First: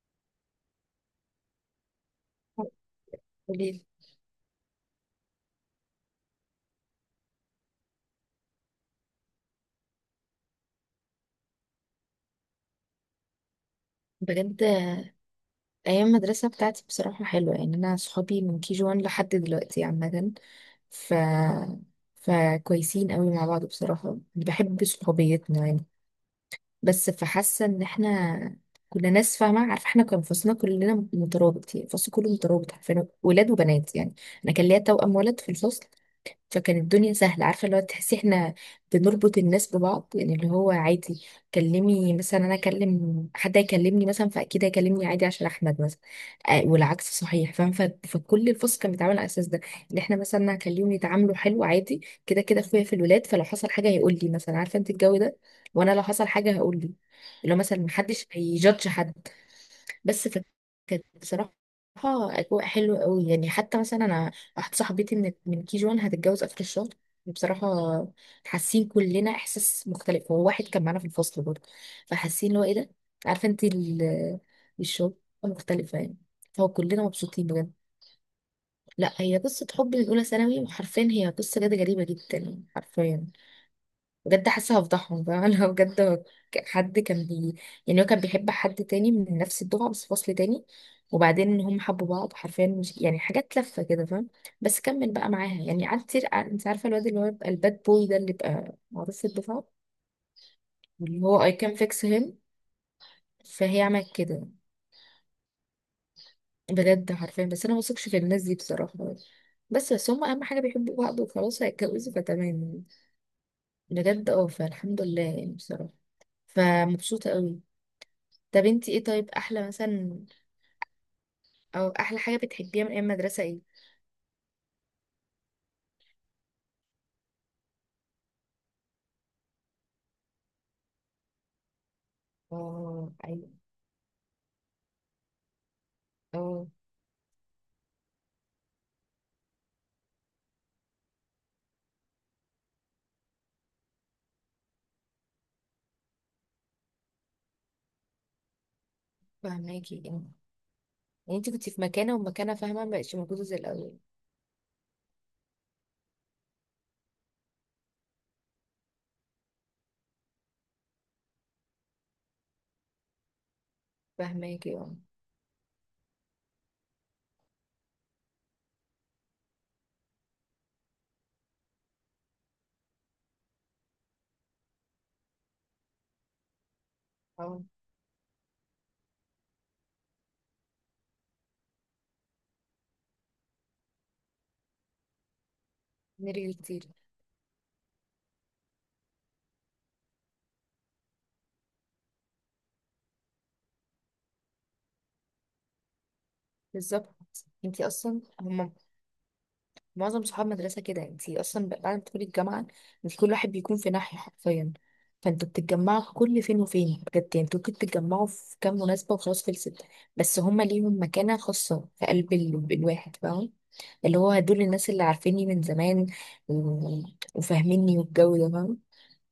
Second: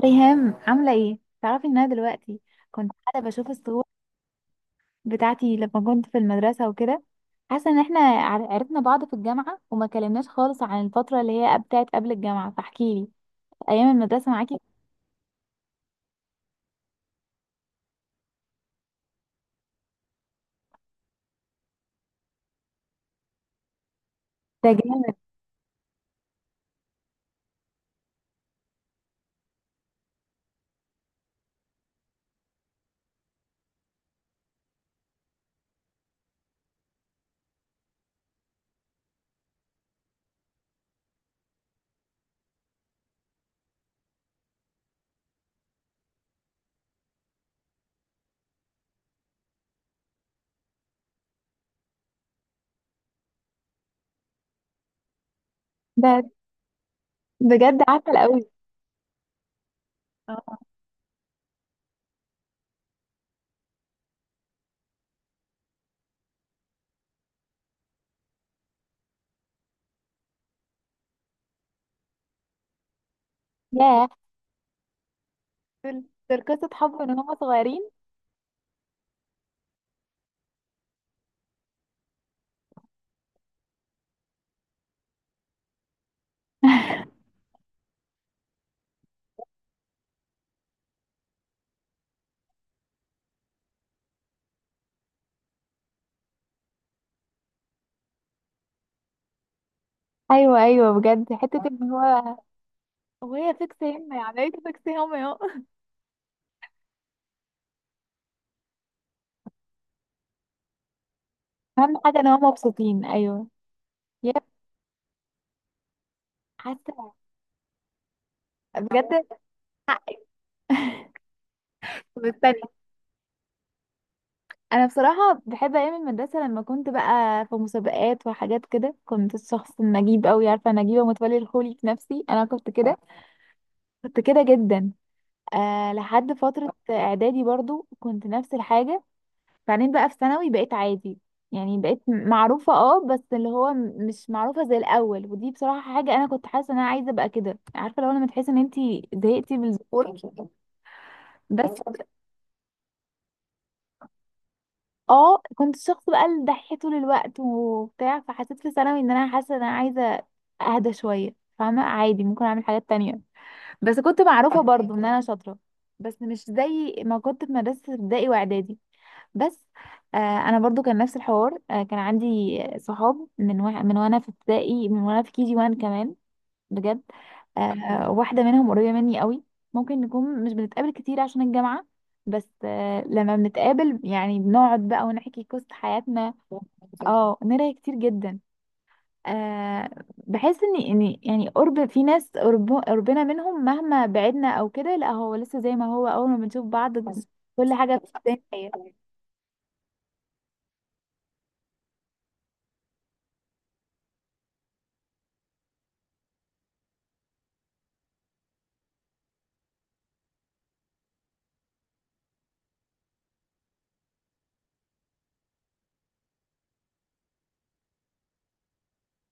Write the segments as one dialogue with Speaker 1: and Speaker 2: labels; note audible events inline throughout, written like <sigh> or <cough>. Speaker 1: ريهام عاملة ايه؟ تعرفي ان انا دلوقتي كنت قاعدة بشوف الصور
Speaker 2: قوليلي.
Speaker 1: بتاعتي لما كنت في المدرسة وكده. حاسة ان احنا عرفنا بعض في الجامعة وما كلمناش خالص عن الفترة اللي هي بتاعت قبل الجامعة، فاحكيلي ايام المدرسة معاكي.
Speaker 2: بجد ايام المدرسه بتاعتي بصراحه حلوه، يعني انا صحابي من كي جي 1 لحد دلوقتي عامه. ف فكويسين قوي مع بعض، بصراحه
Speaker 1: ده
Speaker 2: بحب
Speaker 1: جامد.
Speaker 2: صحوبيتنا يعني. بس فحاسه ان احنا كنا ناس فاهمه عارفه، احنا كان فصلنا كلنا مترابط، يعني الفصل كله مترابط، عارفين ولاد وبنات يعني. انا كان ليا توأم ولد في الفصل، فكانت الدنيا سهلة، عارفة اللي هو تحسي احنا بنربط الناس ببعض، يعني اللي هو عادي. كلمي مثلا انا اكلم حد يكلمني مثلا فاكيد هيكلمني عادي عشان احمد مثلا. آه والعكس صحيح فاهم. ف- فكل الفصل كان بيتعامل على الاساس ده، ان احنا مثلا هنخليهم يتعاملوا حلو عادي. كده كده اخويا في الولاد، فلو حصل حاجة هيقول لي مثلا، عارفة انت الجو ده، وانا لو
Speaker 1: ده
Speaker 2: حصل حاجة هقول لي، اللي هو مثلا
Speaker 1: بجد عسل
Speaker 2: محدش
Speaker 1: قوي.
Speaker 2: هيجادج حد. بس ف-
Speaker 1: اه.
Speaker 2: كانت بصراحة أجواء حلوة قوي يعني. حتى مثلا أنا واحدة صاحبتي من كي جوان هتتجوز آخر الشهر. بصراحة حاسين كلنا إحساس مختلف، هو واحد كان معانا في الفصل برضه، فحاسين اللي هو إيه ده. عارفة أنت
Speaker 1: ياه.
Speaker 2: الشغل مختلفة
Speaker 1: دول
Speaker 2: يعني.
Speaker 1: دول
Speaker 2: فهو
Speaker 1: قصة حب
Speaker 2: كلنا
Speaker 1: من هما
Speaker 2: مبسوطين بجد.
Speaker 1: صغيرين.
Speaker 2: لا هي قصة حب من أولى ثانوي، وحرفيا هي قصة جد غريبة جدا حرفيا. بجد حاسه هفضحهم بقى انا بجد. هو ك- حد كان بي يعني هو كان بيحب حد تاني من نفس الدفعه بس فصل تاني، وبعدين ان هم حبوا بعض حرفيا، مش يعني حاجات لفه كده فاهم. بس كمل بقى معاها يعني، قعدت كتير. انت عارفه الواد اللي هو يبقى الباد بوي ده، اللي يبقى معروف في الدفعه،
Speaker 1: ايوه، ايوه،
Speaker 2: واللي
Speaker 1: بجد
Speaker 2: هو اي
Speaker 1: حتة
Speaker 2: كان
Speaker 1: ان
Speaker 2: فيكس
Speaker 1: هو
Speaker 2: هيم.
Speaker 1: وهي
Speaker 2: فهي
Speaker 1: فيكس هم.
Speaker 2: عملت
Speaker 1: يعني
Speaker 2: كده
Speaker 1: ايه فيكس هم اهو؟
Speaker 2: بجد حرفيا. بس انا ما بثقش في الناس دي بصراحه. بس هم اهم حاجه بيحبوا بعض وخلاص
Speaker 1: <laughs> اهم
Speaker 2: هيتجوزوا
Speaker 1: حاجة ان هما
Speaker 2: فتمام.
Speaker 1: مبسوطين، ايوه.
Speaker 2: بجد،
Speaker 1: ياه.
Speaker 2: اه، فالحمد لله يعني بصراحه.
Speaker 1: حاسة.
Speaker 2: فمبسوطه قوي. طب انتي ايه
Speaker 1: بجد.
Speaker 2: طيب؟ احلى مثلا
Speaker 1: <laughs>
Speaker 2: او احلى حاجه
Speaker 1: مستني.
Speaker 2: بتحبيها من ايام المدرسه ايه؟
Speaker 1: انا بصراحه بحب ايام المدرسه، لما كنت بقى في مسابقات وحاجات كده كنت الشخص النجيب قوي، عارفه نجيبه متولي الخولي؟ في نفسي انا كنت كده.
Speaker 2: اه، ايوه،
Speaker 1: كنت كده جدا. آه، لحد
Speaker 2: اه
Speaker 1: فتره اعدادي برضو كنت نفس الحاجه. بعدين بقى في ثانوي بقيت عادي. يعني بقيت معروفه، اه، بس اللي هو مش معروفه زي الاول. ودي بصراحه حاجه انا كنت حاسه ان انا عايزه ابقى كده، عارفه؟ لو لما تحسي ان انتي زهقتي من الذكور.
Speaker 2: فهماكي اه. يعني انت كنت
Speaker 1: بس
Speaker 2: في مكانه ومكانه فاهمه، ما بقتش موجوده زي الاول.
Speaker 1: اه، كنت الشخص بقى الدحيح طول الوقت وبتاع، فحسيت في ثانوي ان انا حاسه ان انا عايزه اهدى شويه، فاهمه؟ عادي، ممكن اعمل حاجات تانية. بس كنت معروفه
Speaker 2: فهماكي
Speaker 1: برضو
Speaker 2: اه.
Speaker 1: ان انا شاطره، بس مش زي ما كنت في مدرسه ابتدائي واعدادي. بس آه، انا برضو كان نفس الحوار. آه، كان عندي صحاب من وانا في ابتدائي، من وانا في كي جي 1 كمان. بجد.
Speaker 2: اه
Speaker 1: آه، واحدة منهم قريبة مني قوي. ممكن نكون مش بنتقابل كتير عشان الجامعة، بس آه، لما بنتقابل يعني بنقعد بقى ونحكي قصة حياتنا.
Speaker 2: نرجع كتير.
Speaker 1: اه، نرى كتير جدا. آه. بحس ان يعني قرب في ناس، قربنا منهم مهما بعدنا او كده، لا هو لسه زي ما هو اول ما بنشوف بعض
Speaker 2: بالظبط.
Speaker 1: كل
Speaker 2: انت
Speaker 1: حاجة
Speaker 2: اصلا
Speaker 1: بتبان.
Speaker 2: هم معظم صحاب مدرسه كده انت اصلا بعد ما تدخلي الجامعه، انت كل واحد بيكون في ناحيه حرفيا، فانتوا بتتجمعوا كل فين وفين بجد يعني، انتوا ممكن تتجمعوا في كام مناسبه وخلاص خلصت. بس هم ليهم مكانه خاصه في قلب الواحد فاهمه. اللي هو دول الناس اللي عارفيني من زمان و- وفاهميني والجو ده فاهم.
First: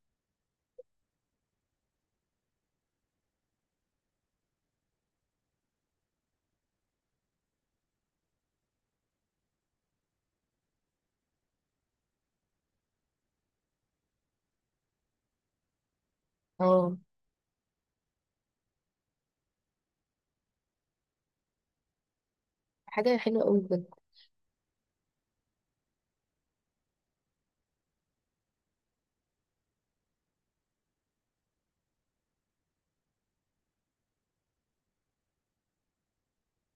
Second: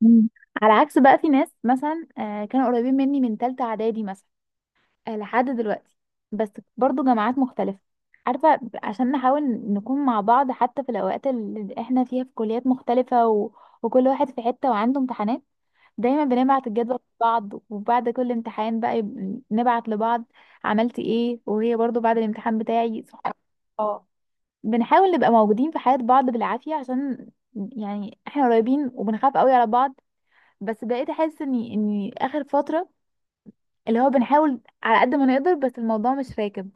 Speaker 1: مم. على عكس بقى في ناس مثلا، آه، كانوا قريبين مني من تالتة اعدادي مثلا، آه، لحد دلوقتي، بس برضو جامعات مختلفة، عارفة؟ عشان نحاول نكون مع بعض حتى في الأوقات اللي احنا فيها في كليات مختلفة، و... وكل واحد في حتة وعنده امتحانات، دايما بنبعت
Speaker 2: اه
Speaker 1: الجدول لبعض وبعد كل امتحان بقى نبعت لبعض عملت ايه، وهي برضو بعد الامتحان بتاعي.
Speaker 2: حاجة
Speaker 1: سبحان.
Speaker 2: حلوة قوي بجد.
Speaker 1: اه، بنحاول نبقى موجودين في حياة بعض بالعافية عشان، يعني احنا قريبين وبنخاف قوي على بعض. بس بقيت احس اني اخر فترة اللي هو بنحاول على قد ما نقدر، بس الموضوع مش راكب،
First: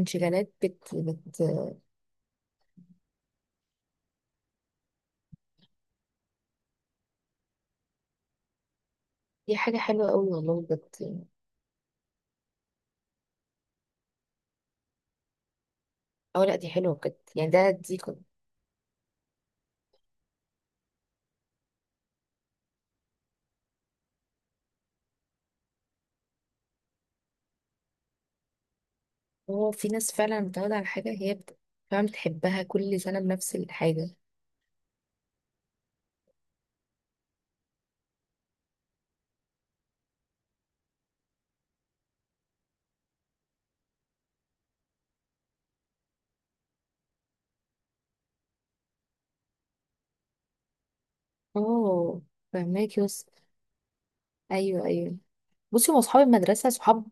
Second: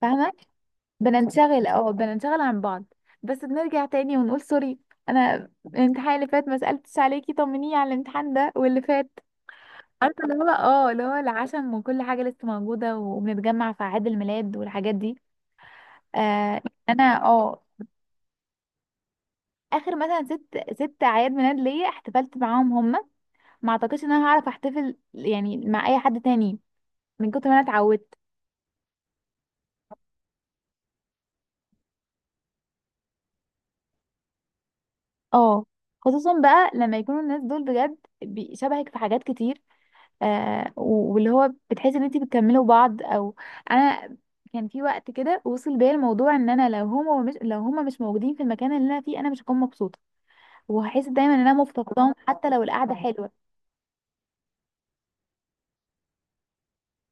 Speaker 1: فاهمة؟
Speaker 2: بت بت
Speaker 1: بننشغل، اه، بننشغل عن بعض، بس بنرجع تاني ونقول سوري، انا الامتحان اللي فات ما سألتش عليكي، طمنيني على الامتحان ده واللي فات،
Speaker 2: دي حاجة حلوة
Speaker 1: عارفة؟
Speaker 2: قوي
Speaker 1: اللي هو
Speaker 2: والله
Speaker 1: اه،
Speaker 2: بجد.
Speaker 1: اللي هو العشم وكل حاجة لسه موجودة، وبنتجمع في أعياد الميلاد والحاجات دي.
Speaker 2: اه لا
Speaker 1: آه.
Speaker 2: دي حلوة بجد
Speaker 1: انا
Speaker 2: يعني،
Speaker 1: اه،
Speaker 2: دي كده.
Speaker 1: اخر مثلا ست اعياد ميلاد ليا احتفلت معاهم هما، ما اعتقدش ان انا هعرف احتفل يعني مع اي حد تاني من كتر ما انا اتعودت.
Speaker 2: هو في ناس فعلا متعودة على حاجة، فعلا بتحبها كل سنة بنفس الحاجة.
Speaker 1: اه. خصوصا بقى لما يكونوا الناس دول بجد شبهك في حاجات كتير. آه، واللي هو بتحس ان انت بتكملوا بعض او. انا كان في وقت كده وصل بيا الموضوع ان انا لو هما مش موجودين في المكان اللي انا فيه، انا مش هكون مبسوطه وهحس دايما ان انا مفتقداهم
Speaker 2: اه
Speaker 1: حتى لو القعده
Speaker 2: فهماك يس.
Speaker 1: حلوه.
Speaker 2: ايوه ايوه. بصي هو اصحاب المدرسة صحاب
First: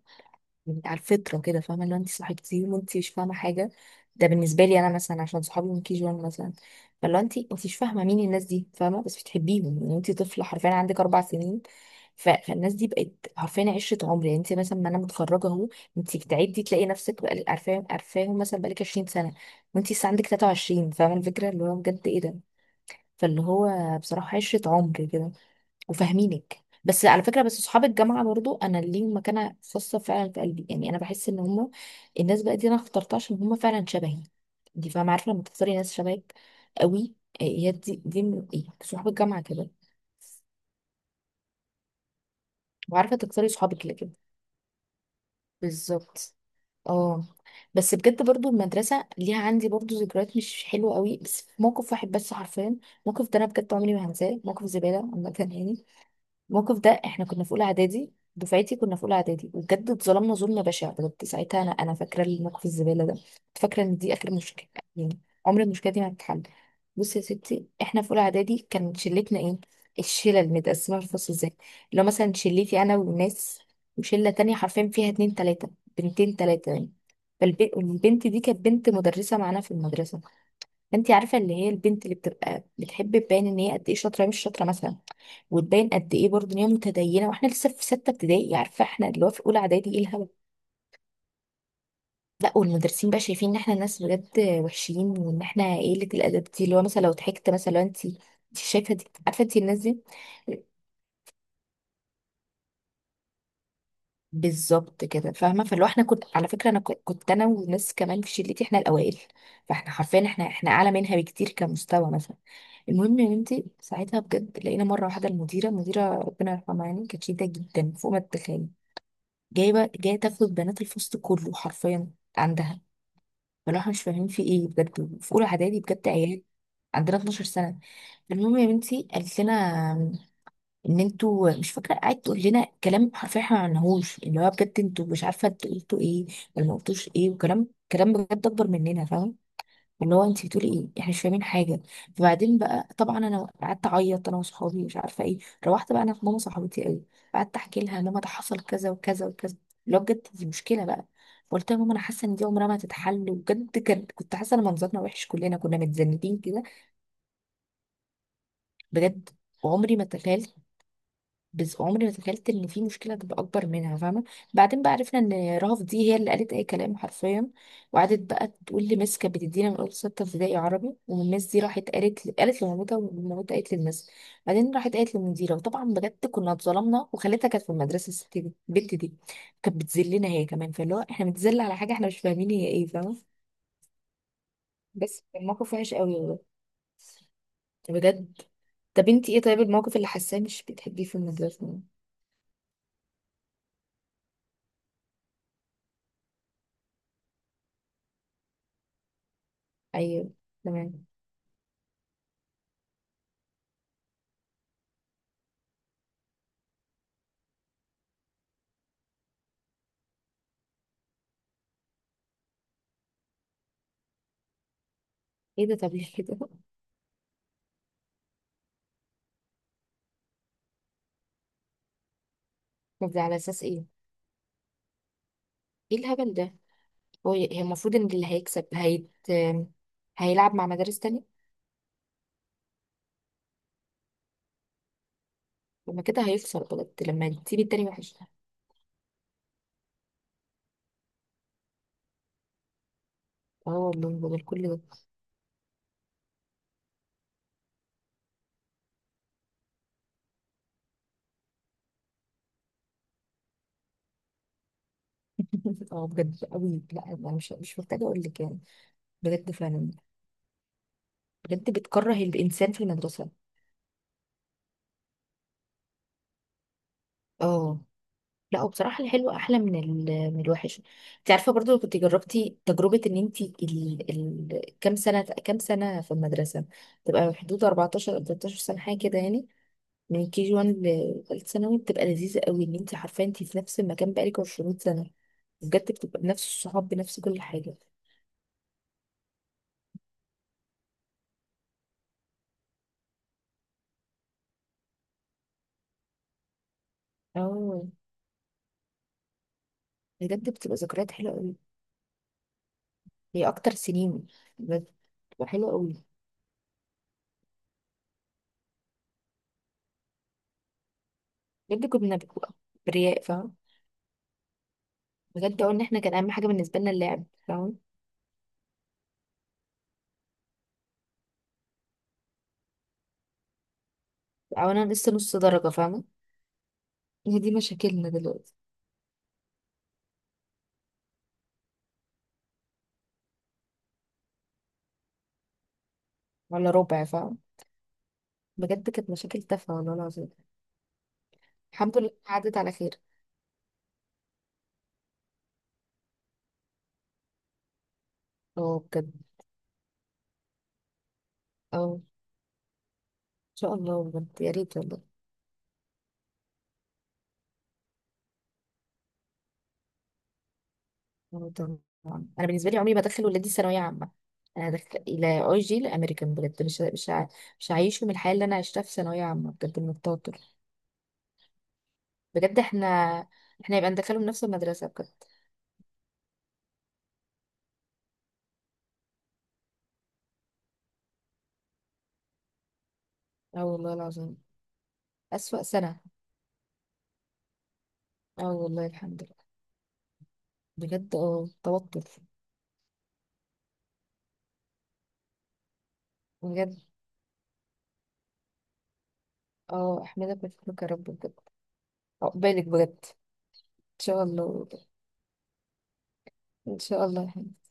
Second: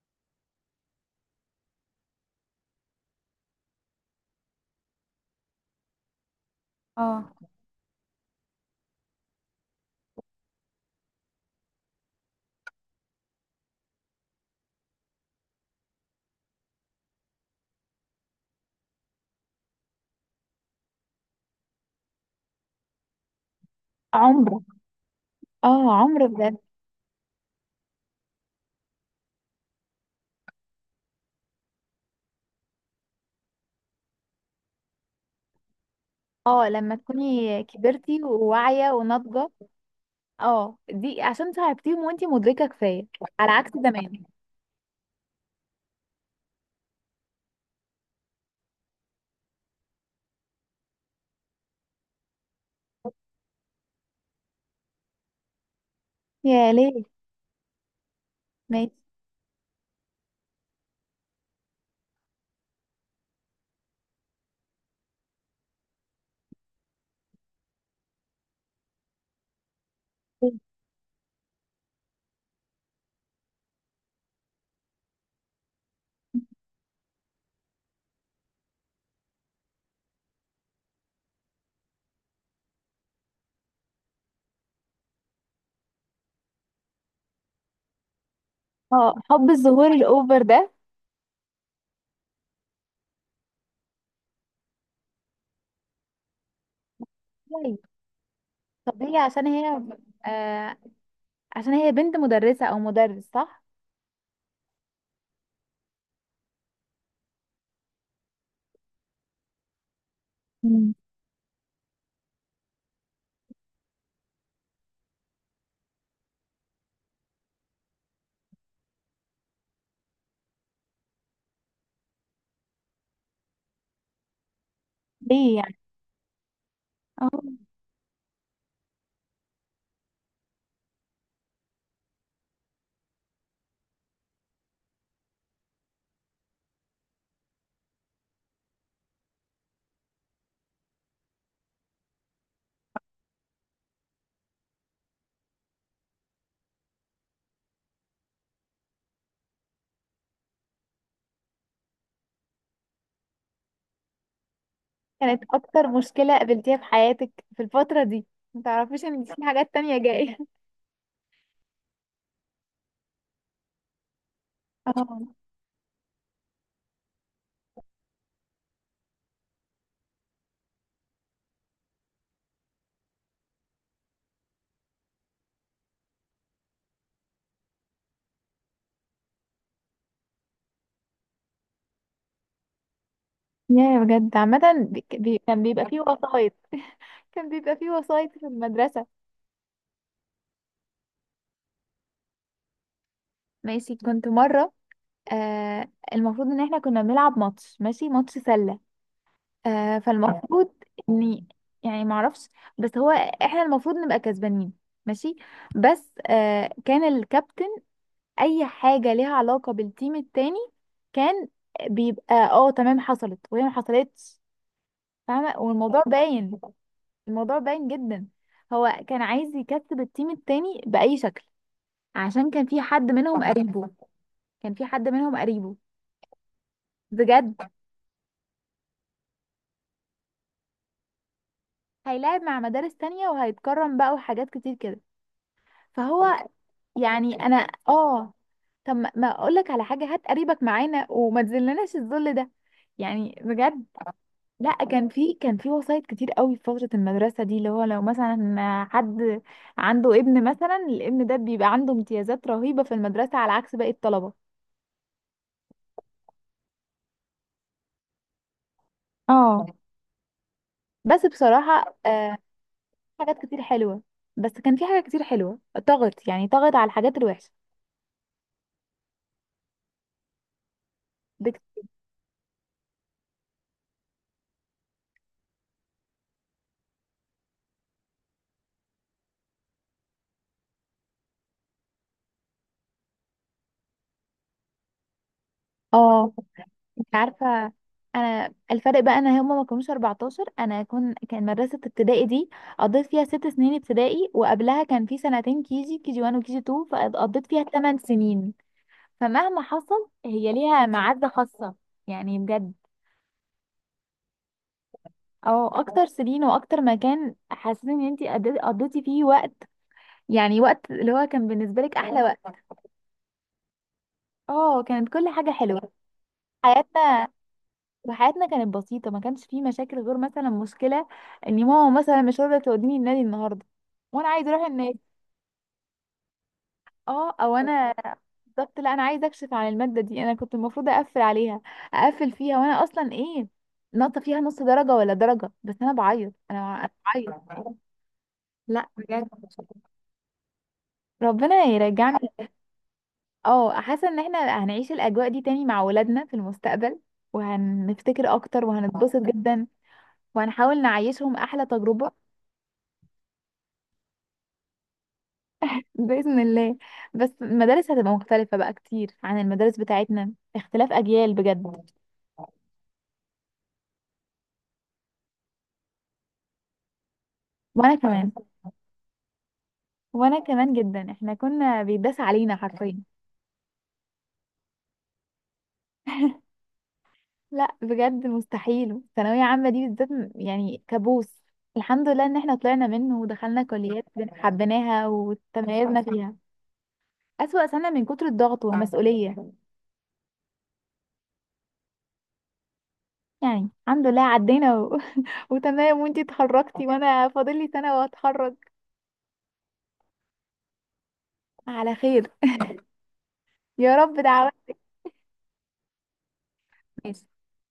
Speaker 2: يعني على الفطره كده فاهمه، لو انت صحيتي وانت مش فاهمه حاجه. ده بالنسبه لي انا مثلا عشان صحابي من كي جي 1 مثلا. فلو
Speaker 1: اه،
Speaker 2: انت مش فاهمه مين الناس دي، فاهمه، بس بتحبيهم يعني. انت طفله حرفيا عندك اربع سنين. فالناس دي بقت حرفيا عشره عمر. يعني انت مثلا، ما انا متخرجه اهو، انت بتعدي تلاقي نفسك بقالك عارفاهم عارفاهم مثلا بقالك 20 سنه، وانت لسه عندك 23 فاهمه الفكره، اللي هو بجد ايه ده. فاللي هو بصراحه
Speaker 1: عمر.
Speaker 2: عشره عمر كده،
Speaker 1: اه، عمر بجد.
Speaker 2: وفاهمينك. بس على فكره، بس اصحاب الجامعه برضو انا ليهم مكانه خاصه فعلا في قلبي. يعني انا بحس ان هم الناس بقى دي انا اخترتها عشان هم فعلا شبهي، دي فاهمه، عارفه لما تختاري ناس شبهك
Speaker 1: اه، لما
Speaker 2: قوي. آه،
Speaker 1: تكوني
Speaker 2: هي دي دي
Speaker 1: كبرتي
Speaker 2: من ايه،
Speaker 1: وواعيه
Speaker 2: صحاب الجامعه
Speaker 1: وناضجه.
Speaker 2: كده.
Speaker 1: اه، دي عشان صاحبتيهم وانتي مدركه كفايه،
Speaker 2: وعارفه تختاري
Speaker 1: على عكس
Speaker 2: صحابك اللي كده.
Speaker 1: زمان.
Speaker 2: بالظبط. اه. بس بجد برضو المدرسه ليها عندي برضو ذكريات مش حلوه قوي، بس في موقف واحد بس حرفيا. الموقف ده انا بجد عمري ما هنساه، موقف زباله عامه يعني.
Speaker 1: يا
Speaker 2: الموقف ده
Speaker 1: ليه.
Speaker 2: احنا كنا في اولى اعدادي، دفعتي
Speaker 1: ماشي.
Speaker 2: كنا في اولى اعدادي، وبجد اتظلمنا ظلم بشع بجد ساعتها. انا فاكره الموقف الزباله ده، كنت فاكره ان دي اخر مشكله يعني، عمر المشكله دي ما هتتحل. بصي يا ستي احنا في اولى اعدادي كان شلتنا ايه، الشله المتقسمه في الفصل ازاي، لو مثلا شلتي انا والناس، وشله تانية حرفيا فيها اتنين تلاته، بنتين تلاته يعني. فالبنت دي كانت بنت مدرسه معانا في المدرسه. فانت عارفه اللي هي البنت اللي بتبقى بتحب تبان ان هي قد ايه شاطره مش شاطره مثلا، وتبين قد ايه برضه ان هي متدينه، واحنا لسه في سته ابتدائي عارفه، احنا
Speaker 1: اه،
Speaker 2: اللي هو في
Speaker 1: حب
Speaker 2: اولى اعدادي،
Speaker 1: الظهور
Speaker 2: ايه الهبل.
Speaker 1: الاوفر ده.
Speaker 2: لا والمدرسين بقى شايفين ان احنا ناس بجد وحشين، وان احنا قله الادب دي، اللي هو مثلا لو ضحكت مثلا،
Speaker 1: طبيعي،
Speaker 2: لو انت شايفه دي،
Speaker 1: طبيعي
Speaker 2: عارفه
Speaker 1: عشان
Speaker 2: انت الناس
Speaker 1: هي.
Speaker 2: دي.
Speaker 1: آه، عشان هي بنت مدرسة او مدرس، صح.
Speaker 2: بالظبط كده فاهمه. فاللي هو احنا، كنت على فكره انا، كنت انا وناس كمان في شلتي احنا الاوائل. فاحنا حرفيا احنا اعلى
Speaker 1: مم.
Speaker 2: منها بكتير كمستوى مثلا. المهم يا بنتي ساعتها بجد لقينا مره واحده المديره، مديره ربنا يرحمها يعني، كانت شديده جدا فوق ما تتخيلي، جايه تاخد بنات الفصل كله حرفيا عندها. فلو احنا مش فاهمين في ايه بجد، في اولى
Speaker 1: ليه يعني.
Speaker 2: اعدادي بجد عيال، عندنا 12
Speaker 1: اه،
Speaker 2: سنه. المهم يا بنتي قالت لنا ان انتوا مش فاكره، قعدت تقول لنا كلام حرفيا احنا ما عملناهوش، اللي هو بجد انتوا مش عارفه انتوا قلتوا ايه ولا ما قلتوش ايه، وكلام كلام بجد اكبر مننا فاهم. اللي هو انت بتقولي ايه، احنا مش فاهمين حاجه. فبعدين بقى طبعا انا قعدت اعيط انا وصحابي مش عارفه ايه. روحت بقى انا في ماما صاحبتي قوي، قعدت احكي لها ماما ده حصل كذا وكذا وكذا، اللي هو بجد دي مشكله بقى. قلت لها ماما انا حاسه ان دي عمرها ما تتحل، وبجد كنت حاسه ان منظرنا وحش
Speaker 1: كانت
Speaker 2: كلنا، كنا
Speaker 1: اكتر مشكلة
Speaker 2: متذنبين كده.
Speaker 1: قابلتيها في حياتك في الفترة دي، ما تعرفيش ان
Speaker 2: بجد
Speaker 1: في حاجات
Speaker 2: وعمري
Speaker 1: تانية
Speaker 2: ما
Speaker 1: جاية.
Speaker 2: تخيلت، بس عمري ما تخيلت ان في مشكله تبقى اكبر منها فاهمه. بعدين بقى عرفنا
Speaker 1: اه.
Speaker 2: ان رهف دي هي اللي قالت اي كلام حرفيا، وقعدت بقى تقول لميس، كانت بتدينا من اول سته ابتدائي عربي. وميس دي راحت قالت، لمامتها، ومامتها قالت للمس، بعدين راحت قالت للمديره. وطبعا بجد كنا اتظلمنا، وخالتها كانت في المدرسه، الست دي البنت دي كانت بتذلنا هي كمان. فاللي هو احنا بنتذل على حاجه احنا مش فاهمين هي ايه فاهمه.
Speaker 1: يا، بجد عامة
Speaker 2: بس كان
Speaker 1: كان
Speaker 2: موقف
Speaker 1: بيبقى
Speaker 2: وحش
Speaker 1: فيه
Speaker 2: قوي والله
Speaker 1: وسايط. <laughs> كان بيبقى فيه وسايط
Speaker 2: بجد.
Speaker 1: في المدرسة.
Speaker 2: طب انتي ايه طيب، الموقف اللي حاساه مش بتحبيه في المدرسه؟
Speaker 1: ماشي، كنت مرة، آه، المفروض ان احنا كنا بنلعب ماتش، ماشي، ماتش سلة. آه،
Speaker 2: ايوه
Speaker 1: فالمفروض
Speaker 2: تمام.
Speaker 1: اني، يعني معرفش، بس هو احنا المفروض نبقى كسبانين، ماشي، بس آه كان الكابتن اي حاجه ليها علاقه بالتيم التاني كان بيبقى، اه، تمام حصلت وهي ما حصلتش، فاهمه؟
Speaker 2: ايه ده
Speaker 1: والموضوع
Speaker 2: طبيعي كده.
Speaker 1: باين، الموضوع باين جدا. هو كان عايز يكسب التيم التاني باي شكل عشان كان في
Speaker 2: <laughs> طب
Speaker 1: حد
Speaker 2: ده على
Speaker 1: منهم
Speaker 2: اساس
Speaker 1: قريبه.
Speaker 2: ايه؟
Speaker 1: كان في حد منهم قريبه،
Speaker 2: ايه الهبل ده.
Speaker 1: بجد.
Speaker 2: هي المفروض ان اللي هيكسب هيلعب مع مدارس تانية.
Speaker 1: هيلاعب مع مدارس تانية وهيتكرم بقى وحاجات كتير كده.
Speaker 2: لما كده
Speaker 1: فهو،
Speaker 2: هيخسر بجد لما
Speaker 1: يعني
Speaker 2: تسيب
Speaker 1: انا
Speaker 2: التاني وحش.
Speaker 1: اه، طب ما اقول لك على حاجه، هات قريبك معانا وما تذلناش الذل ده يعني،
Speaker 2: اه
Speaker 1: بجد.
Speaker 2: والله بدل كل
Speaker 1: لا
Speaker 2: ده.
Speaker 1: كان في وسايط كتير قوي في فترة المدرسة دي، اللي هو لو مثلا حد عنده ابن مثلا، الابن ده بيبقى عنده امتيازات رهيبة في المدرسة على عكس باقي الطلبة.
Speaker 2: <laughs> اه بجد قوي. لا انا مش محتاجه اقول لك يعني. بجد
Speaker 1: اه.
Speaker 2: فعلا.
Speaker 1: بس
Speaker 2: بجد
Speaker 1: بصراحة،
Speaker 2: بتكره
Speaker 1: آه،
Speaker 2: الانسان في المدرسه.
Speaker 1: حاجات كتير حلوة. بس كان في حاجات كتير حلوة طغت، يعني طغت على الحاجات الوحشة.
Speaker 2: اه لا وبصراحه الحلو احلى من من الوحش. انت عارفه
Speaker 1: بك-
Speaker 2: برضو لو كنت جربتي تجربه ان انت كام سنه في المدرسه، تبقى حدود 14 أو 13 سنه حاجه كده يعني. من كي جي 1 لثالث ثانوي بتبقى لذيذة قوي، ان انت عارفة انت في نفس المكان بقالك 20 سنة، بجد بتبقى
Speaker 1: اه،
Speaker 2: بنفس الصحاب بنفس كل
Speaker 1: عارفة،
Speaker 2: حاجة.
Speaker 1: انا الفرق بقى انا هما ما كانوش 14، انا كان مدرسة ابتدائي دي قضيت فيها ست سنين ابتدائي، وقبلها كان في سنتين كيجي 1 وكيجي 2، فقضيت فيها
Speaker 2: اه
Speaker 1: 8 سنين، فمهما حصل
Speaker 2: بجد
Speaker 1: هي
Speaker 2: بتبقى
Speaker 1: ليها
Speaker 2: ذكريات
Speaker 1: معزة
Speaker 2: حلوة قوي.
Speaker 1: خاصة يعني، بجد.
Speaker 2: هي اكتر سنين بجد بتبقى
Speaker 1: او
Speaker 2: حلوة قوي.
Speaker 1: اكتر سنين واكتر مكان حاسين ان انتي قضيتي فيه وقت، يعني وقت اللي هو كان بالنسبة
Speaker 2: بجد
Speaker 1: لك
Speaker 2: كنا
Speaker 1: احلى وقت.
Speaker 2: بنبقى برياء فاهم.
Speaker 1: اه، كانت كل حاجة
Speaker 2: بجد اقول ان
Speaker 1: حلوة.
Speaker 2: احنا كان اهم حاجة بالنسبة لنا اللعب
Speaker 1: حياتنا،
Speaker 2: فاهم.
Speaker 1: وحياتنا كانت بسيطة، ما كانش فيه مشاكل غير مثلا مشكلة ان ماما مثلا مش راضية توديني النادي النهاردة وانا عايزة اروح.
Speaker 2: او انا لسه نص درجة فاهمة.
Speaker 1: اه،
Speaker 2: هي دي
Speaker 1: او انا،
Speaker 2: مشاكلنا دلوقتي.
Speaker 1: بالظبط، لا انا عايزه اكشف عن الماده دي، انا كنت المفروض اقفل عليها، اقفل فيها، وانا اصلا ايه، ناقصه فيها نص درجه ولا درجه، بس انا بعيط
Speaker 2: ولا
Speaker 1: انا أنا
Speaker 2: ربع فاهم.
Speaker 1: بعيط. لا
Speaker 2: بجد كانت
Speaker 1: بجد.
Speaker 2: مشاكل تافهة والله العظيم.
Speaker 1: ربنا
Speaker 2: الحمد لله
Speaker 1: يرجعنا.
Speaker 2: عدت على خير.
Speaker 1: اه، حاسه ان احنا هنعيش الاجواء دي تاني مع ولادنا في المستقبل، وهنفتكر اكتر
Speaker 2: اه بجد.
Speaker 1: وهنتبسط جدا، وهنحاول نعيشهم احلى
Speaker 2: اه ان
Speaker 1: تجربه.
Speaker 2: شاء الله بجد يا ريت والله.
Speaker 1: باذن الله. بس المدارس هتبقى مختلفه بقى كتير عن المدارس بتاعتنا، اختلاف اجيال
Speaker 2: اه طبعا.
Speaker 1: بجد.
Speaker 2: انا بالنسبه لي عمري ما ادخل ولادي ثانويه عامه. انا ادخل الى اي جي الامريكان بجد. مش
Speaker 1: وانا
Speaker 2: هعيشهم
Speaker 1: كمان،
Speaker 2: الحياه اللي انا عشتها في ثانويه عامه بجد من
Speaker 1: وانا
Speaker 2: التوتر.
Speaker 1: كمان جدا، احنا كنا بيداس علينا
Speaker 2: بجد احنا،
Speaker 1: حرفيا.
Speaker 2: احنا يبقى ندخلهم نفس المدرسه بجد.
Speaker 1: لا بجد مستحيل، ثانويه عامه دي بالذات م-، يعني كابوس. الحمد لله ان احنا طلعنا منه ودخلنا
Speaker 2: اه والله
Speaker 1: كليات <laughs>
Speaker 2: العظيم
Speaker 1: حبيناها
Speaker 2: اسوأ سنه.
Speaker 1: وتميزنا فيها. اسوأ سنه من كتر
Speaker 2: اه
Speaker 1: الضغط
Speaker 2: والله الحمد
Speaker 1: والمسؤوليه.
Speaker 2: لله.
Speaker 1: <laughs>
Speaker 2: بجد اه توتر.
Speaker 1: يعني الحمد لله عدينا. و... <laughs> وتمام، وانتي
Speaker 2: بجد
Speaker 1: اتخرجتي <laughs> وانا فاضل لي سنه واتخرج
Speaker 2: اه احمدك واشكرك يا رب بجد.
Speaker 1: على خير.
Speaker 2: عقبالك بجد.
Speaker 1: يا
Speaker 2: ان
Speaker 1: رب
Speaker 2: شاء
Speaker 1: دعوة.
Speaker 2: الله، ان شاء الله يا حبيبي.